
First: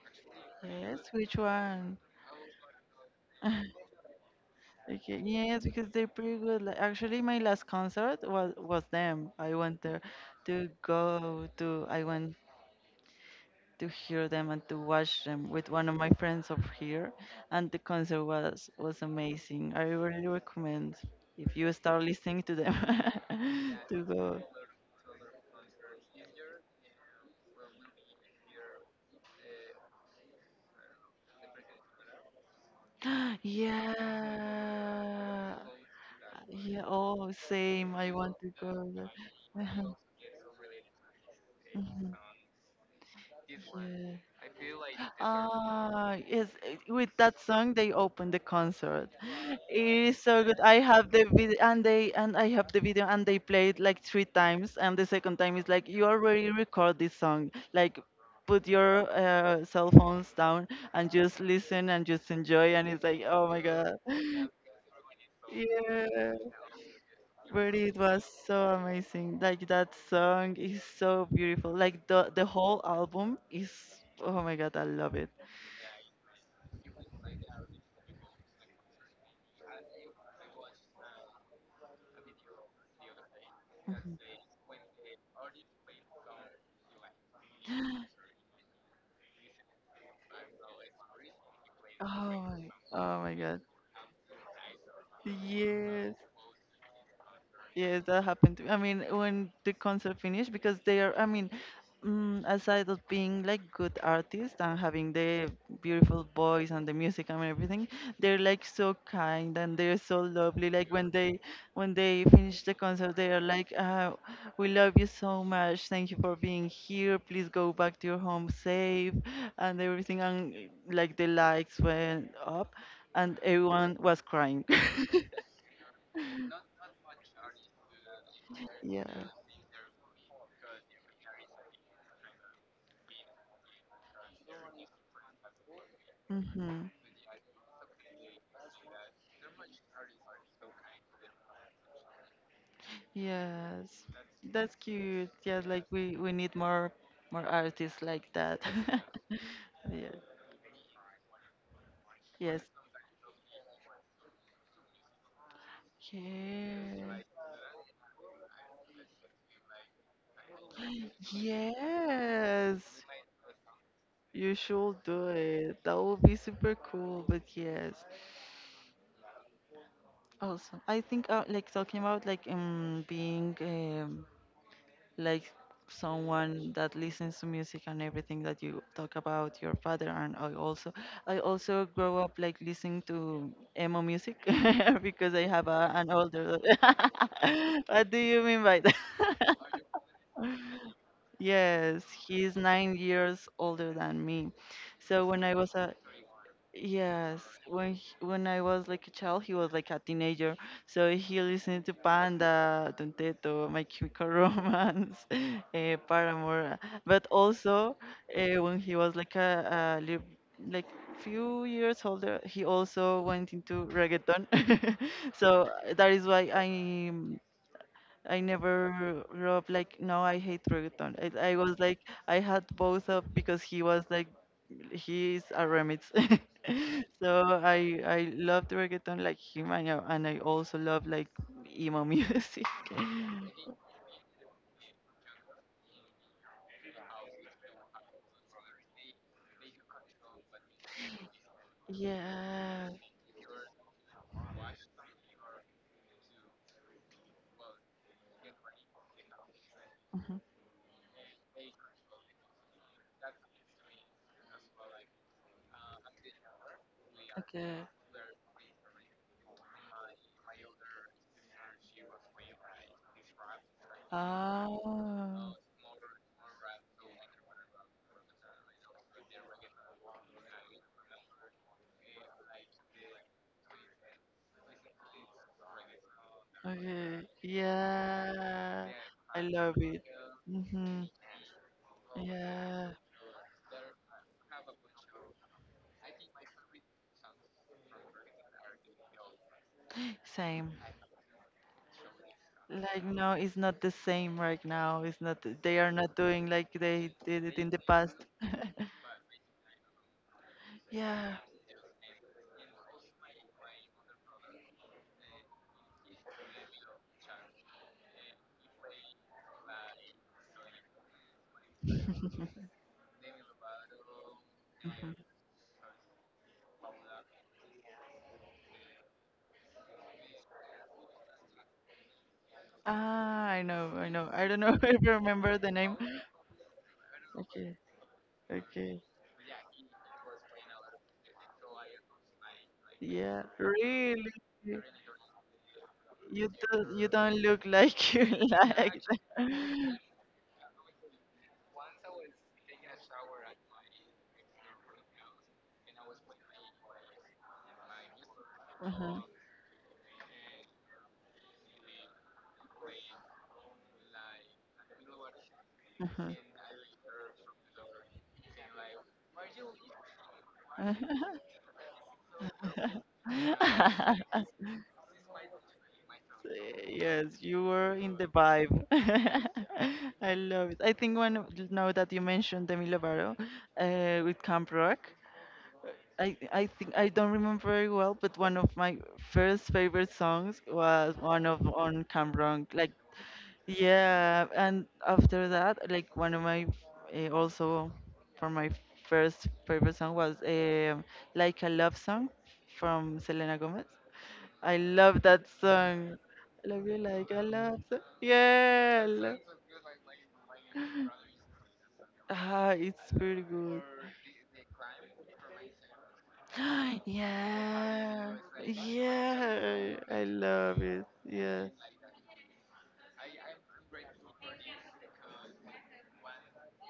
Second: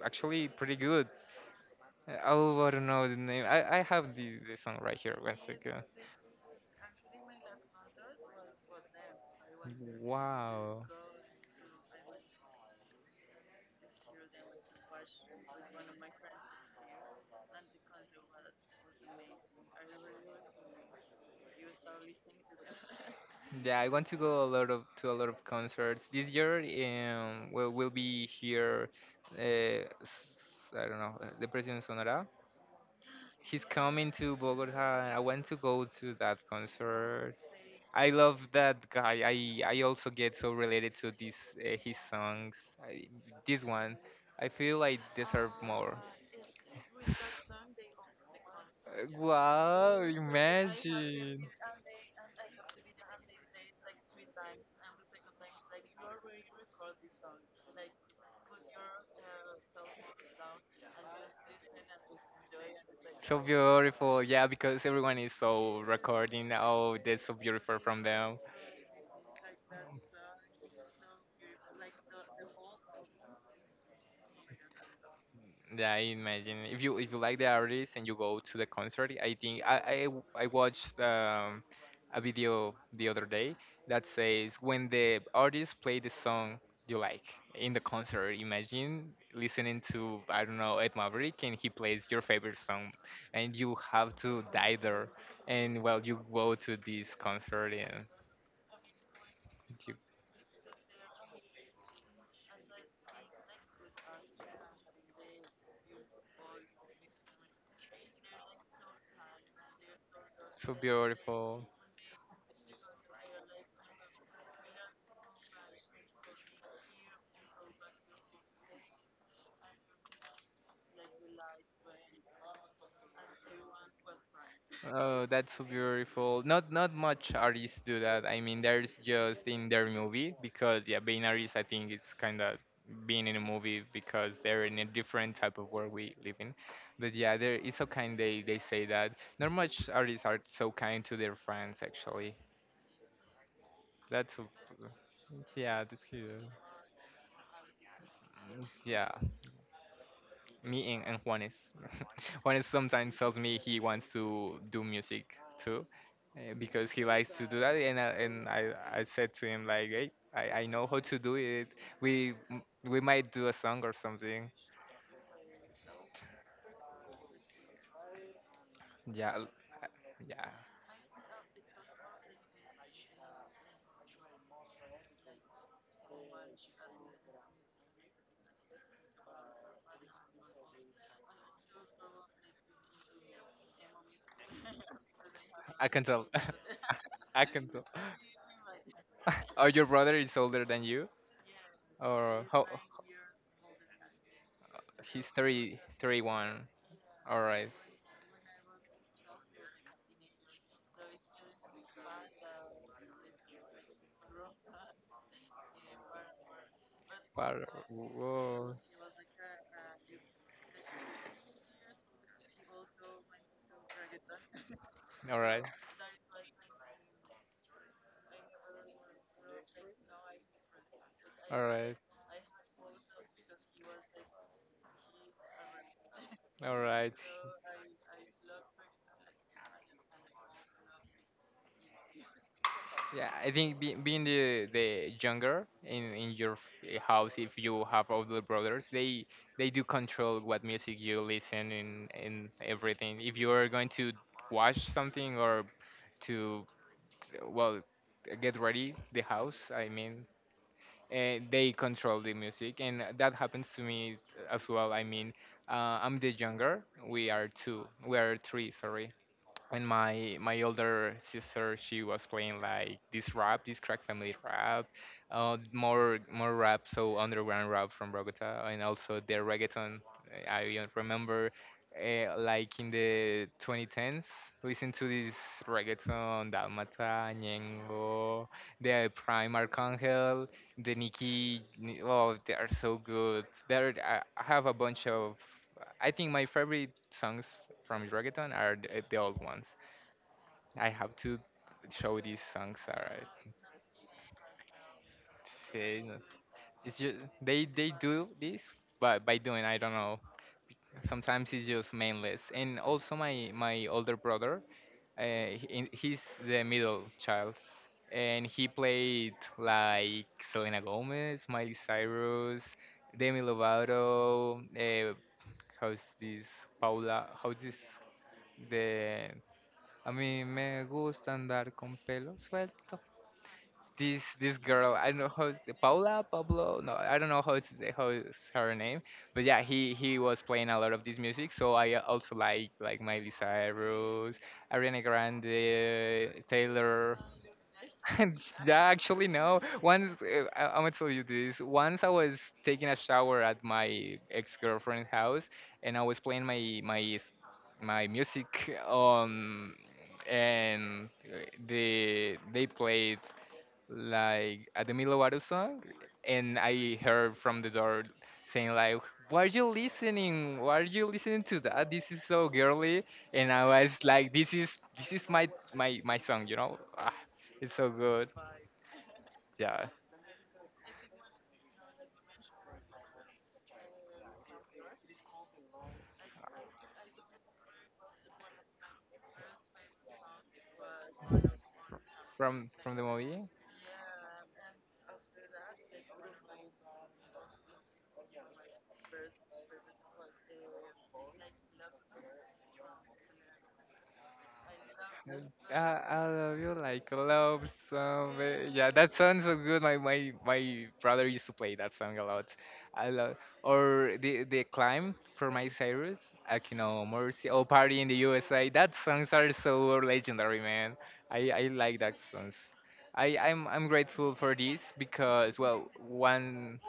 Speaker 1: actually pretty
Speaker 2: Yes,
Speaker 1: good.
Speaker 2: which one?
Speaker 1: Oh, I don't know the name. I have the song right here.
Speaker 2: Okay.
Speaker 1: One
Speaker 2: Yes,
Speaker 1: second.
Speaker 2: because they're pretty good. Like, actually, my last concert was them. I went there to
Speaker 1: Wow.
Speaker 2: go to. I went to hear them and to watch them with one of my friends over here, and the concert was amazing. I really recommend if you start listening to them
Speaker 1: Yeah, I
Speaker 2: to
Speaker 1: want to
Speaker 2: go.
Speaker 1: go a lot of concerts this year. We'll be here. Uh, s- I don't know. The President Sonora. He's coming to Bogota. I want
Speaker 2: Yeah.
Speaker 1: to go to that
Speaker 2: Yeah. Oh,
Speaker 1: concert.
Speaker 2: same.
Speaker 1: I
Speaker 2: I want
Speaker 1: love
Speaker 2: to
Speaker 1: that
Speaker 2: go there.
Speaker 1: guy. I I also get so related to these
Speaker 2: Uh-huh.
Speaker 1: his
Speaker 2: Mhm.
Speaker 1: songs.
Speaker 2: Yeah.
Speaker 1: This one, I feel I deserve more.
Speaker 2: Ah, yes, with that song they opened the concert.
Speaker 1: Wow!
Speaker 2: It is so good. I have the
Speaker 1: Imagine.
Speaker 2: video and they and I have the video and they play it like three times, and the second time is like you already record this song. Like put your cell phones down and just listen and just enjoy and it's like
Speaker 1: So
Speaker 2: oh my god.
Speaker 1: beautiful, yeah, because everyone is so
Speaker 2: Yeah.
Speaker 1: recording. Oh, that's so
Speaker 2: But
Speaker 1: beautiful
Speaker 2: it
Speaker 1: from
Speaker 2: was
Speaker 1: them.
Speaker 2: so amazing. Like that song is so beautiful. Like the whole album is oh my god, I love it.
Speaker 1: Yeah, I imagine if you like the artist and you go to the concert, I think I watched a video the other day that
Speaker 2: Mhm.
Speaker 1: says when the artist play the song you like in the concert. Imagine listening to I don't know Ed Maverick and he plays your
Speaker 2: Oh
Speaker 1: favorite
Speaker 2: my,
Speaker 1: song,
Speaker 2: oh my
Speaker 1: and
Speaker 2: god.
Speaker 1: you have to die there, and well
Speaker 2: Yes.
Speaker 1: you go to this concert
Speaker 2: Yes,
Speaker 1: and
Speaker 2: that happened to me. I mean, when the
Speaker 1: you
Speaker 2: concert finished, because they are, I mean, aside of being like good artists and having the beautiful voice and the music and everything, they're like so kind and they're so lovely.
Speaker 1: so
Speaker 2: Like when they
Speaker 1: beautiful.
Speaker 2: when they finish the concert, they are like, "We love you so much. Thank you for being here. Please go back to your home safe," and everything. And like the lights went up, and everyone was crying.
Speaker 1: Oh, that's so beautiful. Not much artists do that. I mean, there's
Speaker 2: Yeah.
Speaker 1: just in their movie because yeah, being artist, I think it's kind of being in a movie because they're in a different type of world we live in.
Speaker 2: Hmm,
Speaker 1: But yeah, there it's so kind they say that. Not much artists are so kind to their friends actually.
Speaker 2: yes,
Speaker 1: That's so-
Speaker 2: that's cute. Yes,
Speaker 1: yeah,
Speaker 2: like
Speaker 1: that's
Speaker 2: we
Speaker 1: cute.
Speaker 2: we need more artists like that.
Speaker 1: Yeah.
Speaker 2: Yeah.
Speaker 1: Me and Juanes.
Speaker 2: Yes.
Speaker 1: Juanes sometimes tells me he wants to do music too, because he
Speaker 2: Yes.
Speaker 1: likes to do that. I said to him like, hey, I know how to do it.
Speaker 2: Yes.
Speaker 1: We might do a song or something.
Speaker 2: You should do it. That would be super cool. But yes.
Speaker 1: Yeah, l- yeah.
Speaker 2: Also, I think like talking about like being like someone that listens to music and everything that you talk about your father and I also grow up like listening to emo music, because I have
Speaker 1: I
Speaker 2: a,
Speaker 1: can
Speaker 2: an
Speaker 1: tell.
Speaker 2: older
Speaker 1: I can tell.
Speaker 2: what do you mean by that?
Speaker 1: Or your brother is older than you,
Speaker 2: Yes,
Speaker 1: or
Speaker 2: he's
Speaker 1: how?
Speaker 2: 9 years older than me, so
Speaker 1: He's
Speaker 2: when I was
Speaker 1: 30,
Speaker 2: a.
Speaker 1: 31. All
Speaker 2: Yes,
Speaker 1: right.
Speaker 2: when when I was like a child, he was like a teenager, so he listened to Panda, Don Teto, My Chemical Romance, Paramore. But
Speaker 1: Wow.
Speaker 2: also,
Speaker 1: Whoa.
Speaker 2: when he was like like few years older, he also went into reggaeton.
Speaker 1: All right.
Speaker 2: So that is why I never love, like, no, I hate reggaeton. I
Speaker 1: All
Speaker 2: was
Speaker 1: right.
Speaker 2: like I had both of because he was like he is a remix.
Speaker 1: All right.
Speaker 2: So I loved reggaeton like him and I also love like emo music.
Speaker 1: Yeah, I think being the younger in your house, if you have older brothers, they do control what music you listen and
Speaker 2: Yeah.
Speaker 1: everything. If you are going to watch something or to well get ready the house, I mean
Speaker 2: Mhm.
Speaker 1: they control the music and that happens to me as well. I mean, I'm the younger. We are
Speaker 2: Okay.
Speaker 1: two, we are three, sorry. And my older sister she was playing like this rap, this crack family rap,
Speaker 2: Ah.
Speaker 1: more rap, so underground rap from Bogota, and also the reggaeton. I Remember like in the 2010s listen to this reggaeton
Speaker 2: Okay.
Speaker 1: Dalmata, Ñengo,
Speaker 2: Yeah.
Speaker 1: the
Speaker 2: I
Speaker 1: prime
Speaker 2: love it.
Speaker 1: Archangel, the
Speaker 2: Mhm.
Speaker 1: Nikki, oh, they are
Speaker 2: Yeah.
Speaker 1: so good. There, I have a bunch of. I think my favorite songs from reggaeton are the old ones.
Speaker 2: Same.
Speaker 1: I have to show these songs
Speaker 2: Like
Speaker 1: are.
Speaker 2: no, it's not the same right now. It's not. They are not doing like
Speaker 1: It's
Speaker 2: they
Speaker 1: just
Speaker 2: did it in the
Speaker 1: they
Speaker 2: past.
Speaker 1: do this, but by doing I don't know.
Speaker 2: Yeah.
Speaker 1: Sometimes it's just mindless. And also my older brother, uh, he's the middle child, and he played like Selena Gomez, Miley Cyrus, Demi Lovato.
Speaker 2: Mhm.
Speaker 1: How's this Paula? How's this the? I mean, me gusta andar con pelo suelto.
Speaker 2: Ah, I know, I
Speaker 1: This
Speaker 2: know. I
Speaker 1: this
Speaker 2: don't know
Speaker 1: girl,
Speaker 2: if
Speaker 1: I
Speaker 2: you
Speaker 1: don't know how
Speaker 2: remember the
Speaker 1: it's,
Speaker 2: name.
Speaker 1: Paula Pablo. No, I don't know how it's
Speaker 2: Okay,
Speaker 1: how is her
Speaker 2: okay.
Speaker 1: name. But yeah, he was playing a lot of this music. So I also like Miley
Speaker 2: Yeah, really.
Speaker 1: Cyrus,
Speaker 2: You
Speaker 1: Ariana Grande,
Speaker 2: you
Speaker 1: Taylor.
Speaker 2: don't look like you
Speaker 1: And yeah,
Speaker 2: like
Speaker 1: actually, no.
Speaker 2: that.
Speaker 1: Once I'm gonna tell you this. Once I was taking a shower at my ex-girlfriend's house, and I was playing my music
Speaker 2: Mhm,
Speaker 1: on, and they played like a Demi Lovato song, and I heard from the door saying like, "Why are you listening? Why are you
Speaker 2: mhm.
Speaker 1: listening to that? This is so girly." And I was like, This is my song, you know." Ah,
Speaker 2: Yes, you
Speaker 1: it's so
Speaker 2: were in the
Speaker 1: good.
Speaker 2: vibe.
Speaker 1: Yeah,
Speaker 2: I love it. I think now that you mentioned Demi Lovato, with Camp Rock, I think I don't remember very well, but one of my first favorite songs was one of on Camp Rock. Like
Speaker 1: from the movie.
Speaker 2: yeah, and after that, like one of my also for my first favorite song was like a love song from Selena Gomez. I love that song.
Speaker 1: I love you
Speaker 2: Love you
Speaker 1: like a
Speaker 2: like I
Speaker 1: love
Speaker 2: love.
Speaker 1: song. Yeah,
Speaker 2: Yeah.
Speaker 1: that sounds so good. My brother used to play that song a lot.
Speaker 2: Ah, it's
Speaker 1: I love
Speaker 2: pretty good.
Speaker 1: or the climb for my Cyrus, Akino Mercy, oh Party in the
Speaker 2: Yeah.
Speaker 1: USA. That songs are
Speaker 2: Yeah.
Speaker 1: so
Speaker 2: I
Speaker 1: legendary,
Speaker 2: love
Speaker 1: man.
Speaker 2: it.
Speaker 1: I
Speaker 2: Yes.
Speaker 1: like that songs. I'm grateful for this because well one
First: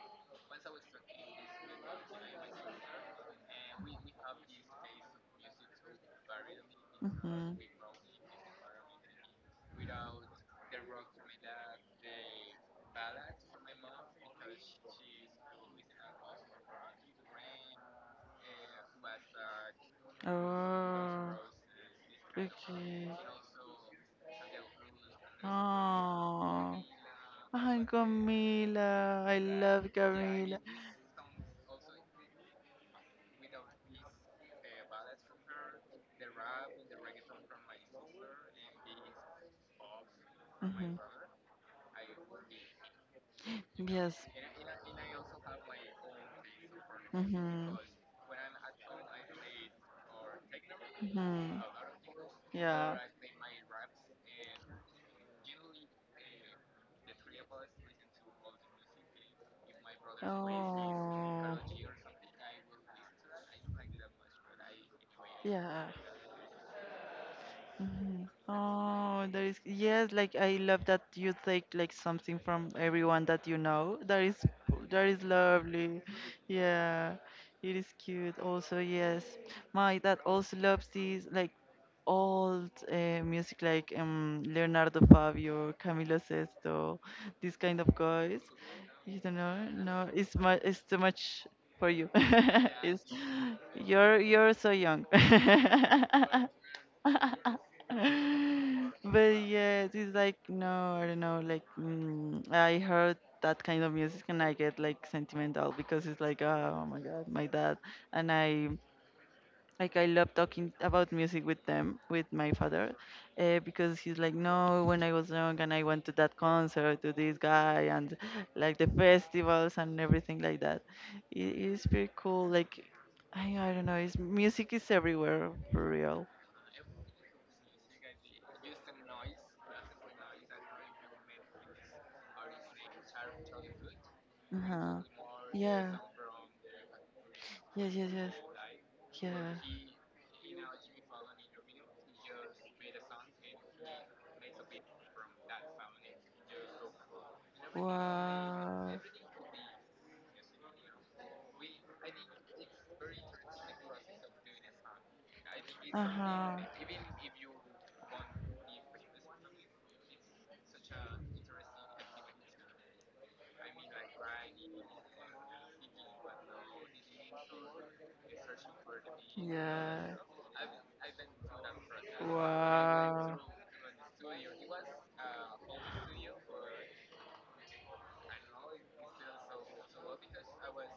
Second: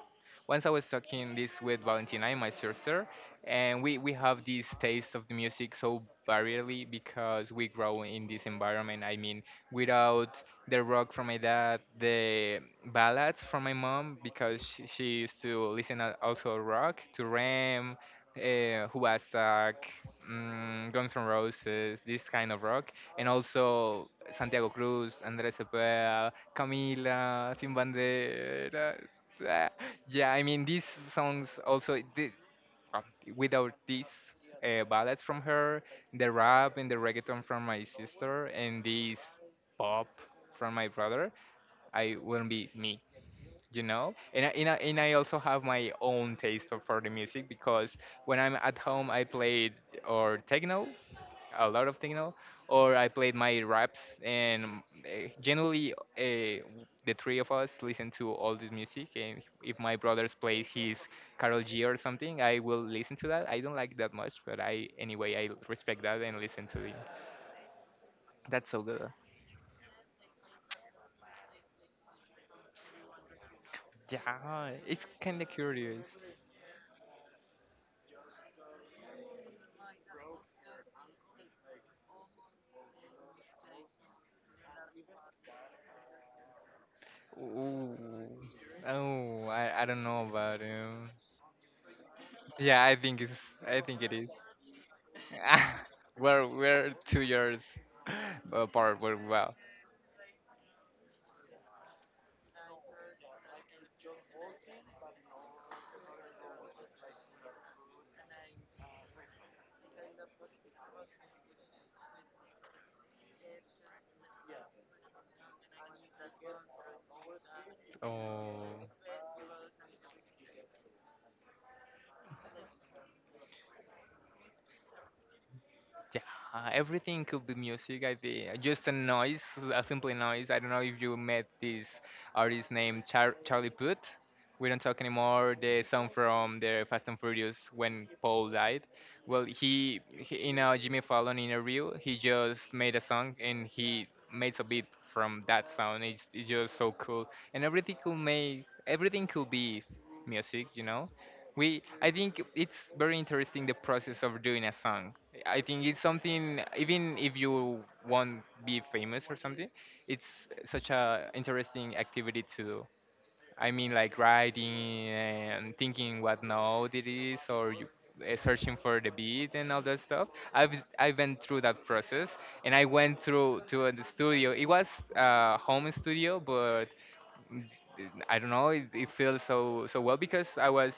Speaker 1: once I was talking this with Valentina, my sister, and we have this taste of the music so variedly because
Speaker 2: Mm-hmm.
Speaker 1: we grow in this environment. I mean, without the rock from my dad, the ballads from my mom because she used to listen also rock to Ram, who like Guns N'
Speaker 2: Oh.
Speaker 1: Roses, this kind of rock,
Speaker 2: Okay.
Speaker 1: and also Santiago Cruz, Andrés Cepeda,
Speaker 2: Oh.
Speaker 1: Camila, Sin
Speaker 2: Ay,
Speaker 1: Banderas.
Speaker 2: Camila. I love
Speaker 1: Yeah, I
Speaker 2: Camila.
Speaker 1: mean, these songs also, uh, without these ballads from her, the rap and the reggaeton from my sister, and this pop from my
Speaker 2: Mm-hmm.
Speaker 1: brother, I wouldn't be me, you
Speaker 2: Yes.
Speaker 1: know? And I also have my own taste for the music
Speaker 2: Mm-hmm.
Speaker 1: because when I'm at home, I played or techno,
Speaker 2: Mhm.
Speaker 1: a lot of techno, or
Speaker 2: Yeah.
Speaker 1: I played my raps. And the three of us listen to all this music. And if my brother plays his
Speaker 2: Oh,
Speaker 1: Carol G or something, I will listen to that. I don't like that much, but I anyway I
Speaker 2: yeah.
Speaker 1: respect that and listen to it.
Speaker 2: Mhm.
Speaker 1: That's so good.
Speaker 2: Oh, that is yes. Like I love that you take like something from everyone that you know. That is
Speaker 1: Yeah, it's
Speaker 2: that is
Speaker 1: kind of
Speaker 2: lovely.
Speaker 1: curious.
Speaker 2: Yeah, it is cute. Also, yes, my dad also loves these like old music, like Leonardo Fabio, Camilo Sesto, these kind of
Speaker 1: Ooh.
Speaker 2: guys. You don't
Speaker 1: Oh,
Speaker 2: know?
Speaker 1: I don't
Speaker 2: No,
Speaker 1: know
Speaker 2: it's
Speaker 1: about
Speaker 2: much. It's too
Speaker 1: him.
Speaker 2: much for you.
Speaker 1: Yeah, I
Speaker 2: it's
Speaker 1: think it's I think it is.
Speaker 2: you're so young. But
Speaker 1: We're 2 years apart, but wow.
Speaker 2: yes, it's like no, I don't know. Like I heard that kind of music and I get like sentimental because it's like, oh my god, my dad and I like I love talking about music with them, with my father, because he's like, no, when I was young and I went to that concert to this guy and like the
Speaker 1: 哦，
Speaker 2: festivals and everything like that. It is pretty cool. Like, I don't know. Music is everywhere for real.
Speaker 1: Yeah, everything could be music. I think just a noise, a simple noise. I don't know if you met this artist named Charlie Puth. We don't talk
Speaker 2: Uh-huh.
Speaker 1: anymore. The
Speaker 2: Yeah.
Speaker 1: song from the Fast and Furious
Speaker 2: Yes. Yes.
Speaker 1: when
Speaker 2: Yes.
Speaker 1: Paul died. Well,
Speaker 2: Yeah.
Speaker 1: he in a Jimmy Fallon interview, he just made a song and he made a beat from that sound. It's just so cool, and
Speaker 2: Wow.
Speaker 1: everything could be music. You know, we I think it's very interesting the process of doing a song. I think it's
Speaker 2: Uh huh.
Speaker 1: something even if you won't be famous or something, it's such a interesting activity to do. I mean, like writing and thinking what note it is, or you, searching for the beat and all that
Speaker 2: Yeah.
Speaker 1: stuff. I've I went through that process, and I went
Speaker 2: Wow.
Speaker 1: through to the studio. It was a home studio, but mm, I don't know. It feels so so well because I was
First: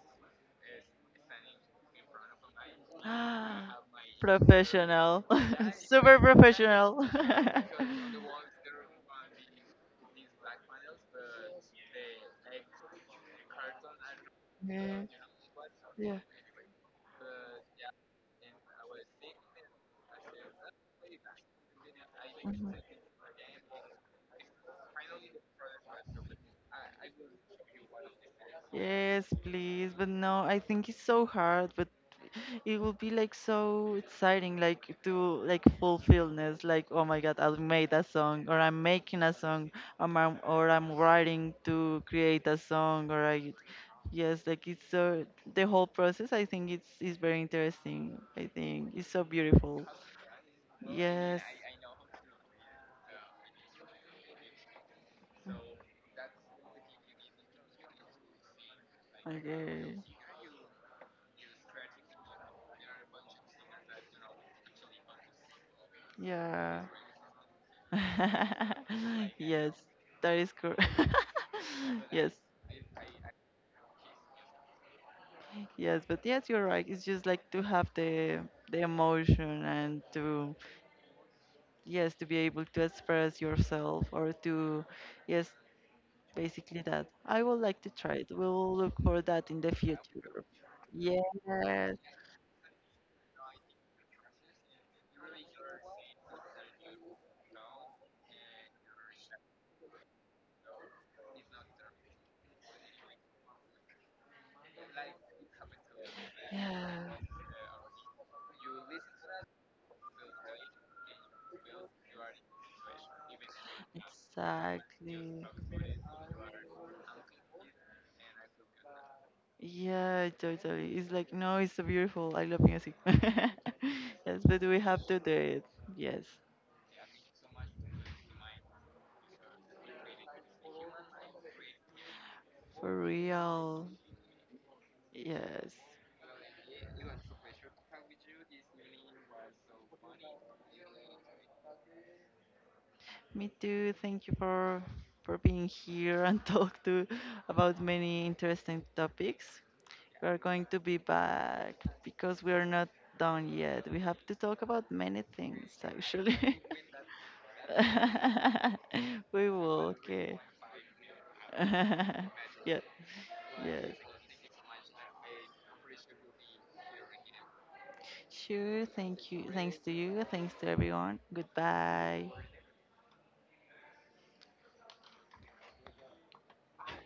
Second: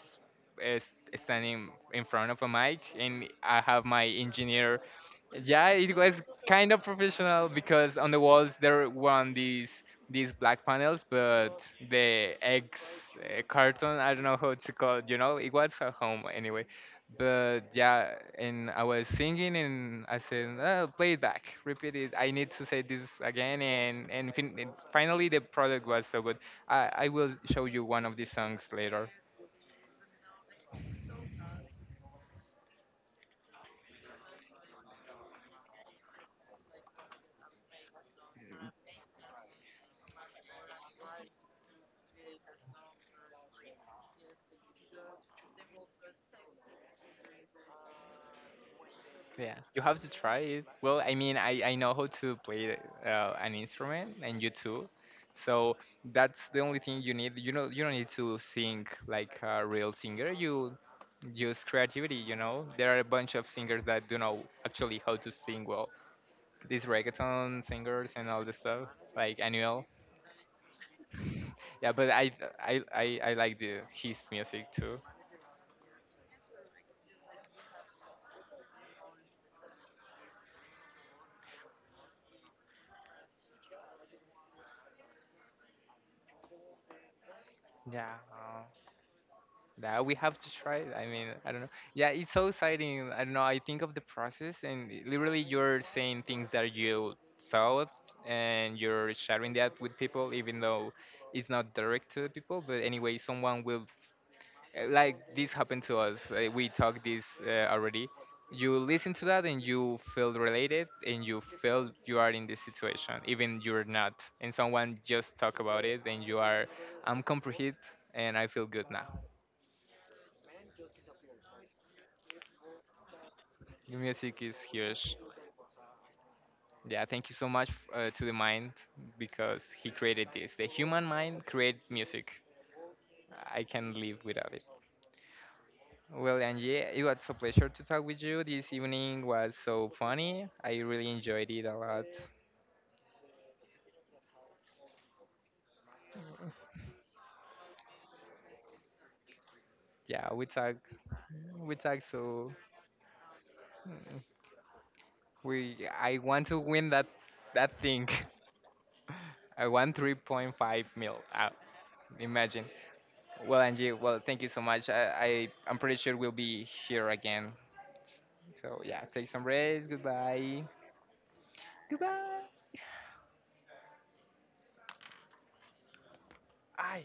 Speaker 1: uh, standing in front of a mic and I
Speaker 2: Ah,
Speaker 1: have my engineer.
Speaker 2: professional.
Speaker 1: Yeah, it was
Speaker 2: Super
Speaker 1: kind of
Speaker 2: professional.
Speaker 1: professional because on the walls there were these black panels, but the eggs carton I don't know how it's
Speaker 2: Yeah.
Speaker 1: called. You know, it was a
Speaker 2: Yeah.
Speaker 1: home anyway. But yeah, and I was singing and I said, oh, play it back, repeat it. I need to
Speaker 2: Mhm.
Speaker 1: say this again. And finally, the product was so good. I will show you one of these songs later.
Speaker 2: Yes, please. But no, I think it's so hard. But it would be like so exciting, like to like fulfillness, like oh my God, I've made a song, or I'm making a song, or I'm writing to create a song, or I, yes, like it's so the whole process. I think it's is very interesting. I think it's so
Speaker 1: Yeah. You
Speaker 2: beautiful.
Speaker 1: have to try it. Well, I mean,
Speaker 2: Yes.
Speaker 1: I know how to play an instrument, and you too. So that's the only thing you need. You know, you don't need to sing like a real
Speaker 2: Okay.
Speaker 1: singer. You use creativity. You know, there are a bunch of singers that do know actually how to sing well.
Speaker 2: Yeah.
Speaker 1: These reggaeton singers and all this stuff, like
Speaker 2: Yes,
Speaker 1: Annuel.
Speaker 2: that is correct.
Speaker 1: Yeah, but
Speaker 2: Yes.
Speaker 1: I like the his music too.
Speaker 2: Yes, but yes, you're right. It's just like to have the emotion and to yes, to be able to express yourself or to yes, basically that. I would like to try
Speaker 1: Yeah.
Speaker 2: it. We will look for that in the
Speaker 1: That we have
Speaker 2: future.
Speaker 1: to try it. I
Speaker 2: Yes,
Speaker 1: mean, I don't know. Yeah, it's so exciting. I don't know. I think of the process, and literally, you're saying things that you thought, and you're sharing that with people, even though it's not direct to the people. But anyway, someone will like this happened to us. We talked
Speaker 2: yeah,
Speaker 1: this already. You listen to that, and you feel related, and you feel you are in this situation, even you're not. And someone just
Speaker 2: exactly.
Speaker 1: talk about it, and you are, I'm comprehend, and I feel good.
Speaker 2: Yeah, totally. Totally. It's like, no, it's so beautiful. I love music.
Speaker 1: The music
Speaker 2: Yes,
Speaker 1: is
Speaker 2: but we have
Speaker 1: huge.
Speaker 2: to do it. Yes,
Speaker 1: Yeah, thank you so much to the mind because he created this. The human mind create music.
Speaker 2: for
Speaker 1: I
Speaker 2: real.
Speaker 1: can't live without it.
Speaker 2: Yes.
Speaker 1: Well, and yeah, it was a pleasure to talk with you. This evening was so funny. I really enjoyed it a lot.
Speaker 2: Me too. Thank you for being here and talk to about many interesting topics. We
Speaker 1: Yeah,
Speaker 2: are going to be back
Speaker 1: we talk.
Speaker 2: because
Speaker 1: So
Speaker 2: we are not done yet. We have to talk about many things
Speaker 1: we, I want to
Speaker 2: actually.
Speaker 1: win that, that thing.
Speaker 2: We
Speaker 1: I
Speaker 2: will,
Speaker 1: want
Speaker 2: okay.
Speaker 1: 3.5 mil. Imagine.
Speaker 2: Yeah,
Speaker 1: Well, Angie,
Speaker 2: yes.
Speaker 1: well, thank you so much. I'm pretty sure we'll be here again. So
Speaker 2: Sure.
Speaker 1: yeah, take
Speaker 2: Thank you.
Speaker 1: some
Speaker 2: Thanks
Speaker 1: rest.
Speaker 2: to you. Thanks
Speaker 1: Goodbye.
Speaker 2: to everyone. Goodbye.
Speaker 1: Goodbye. Ay,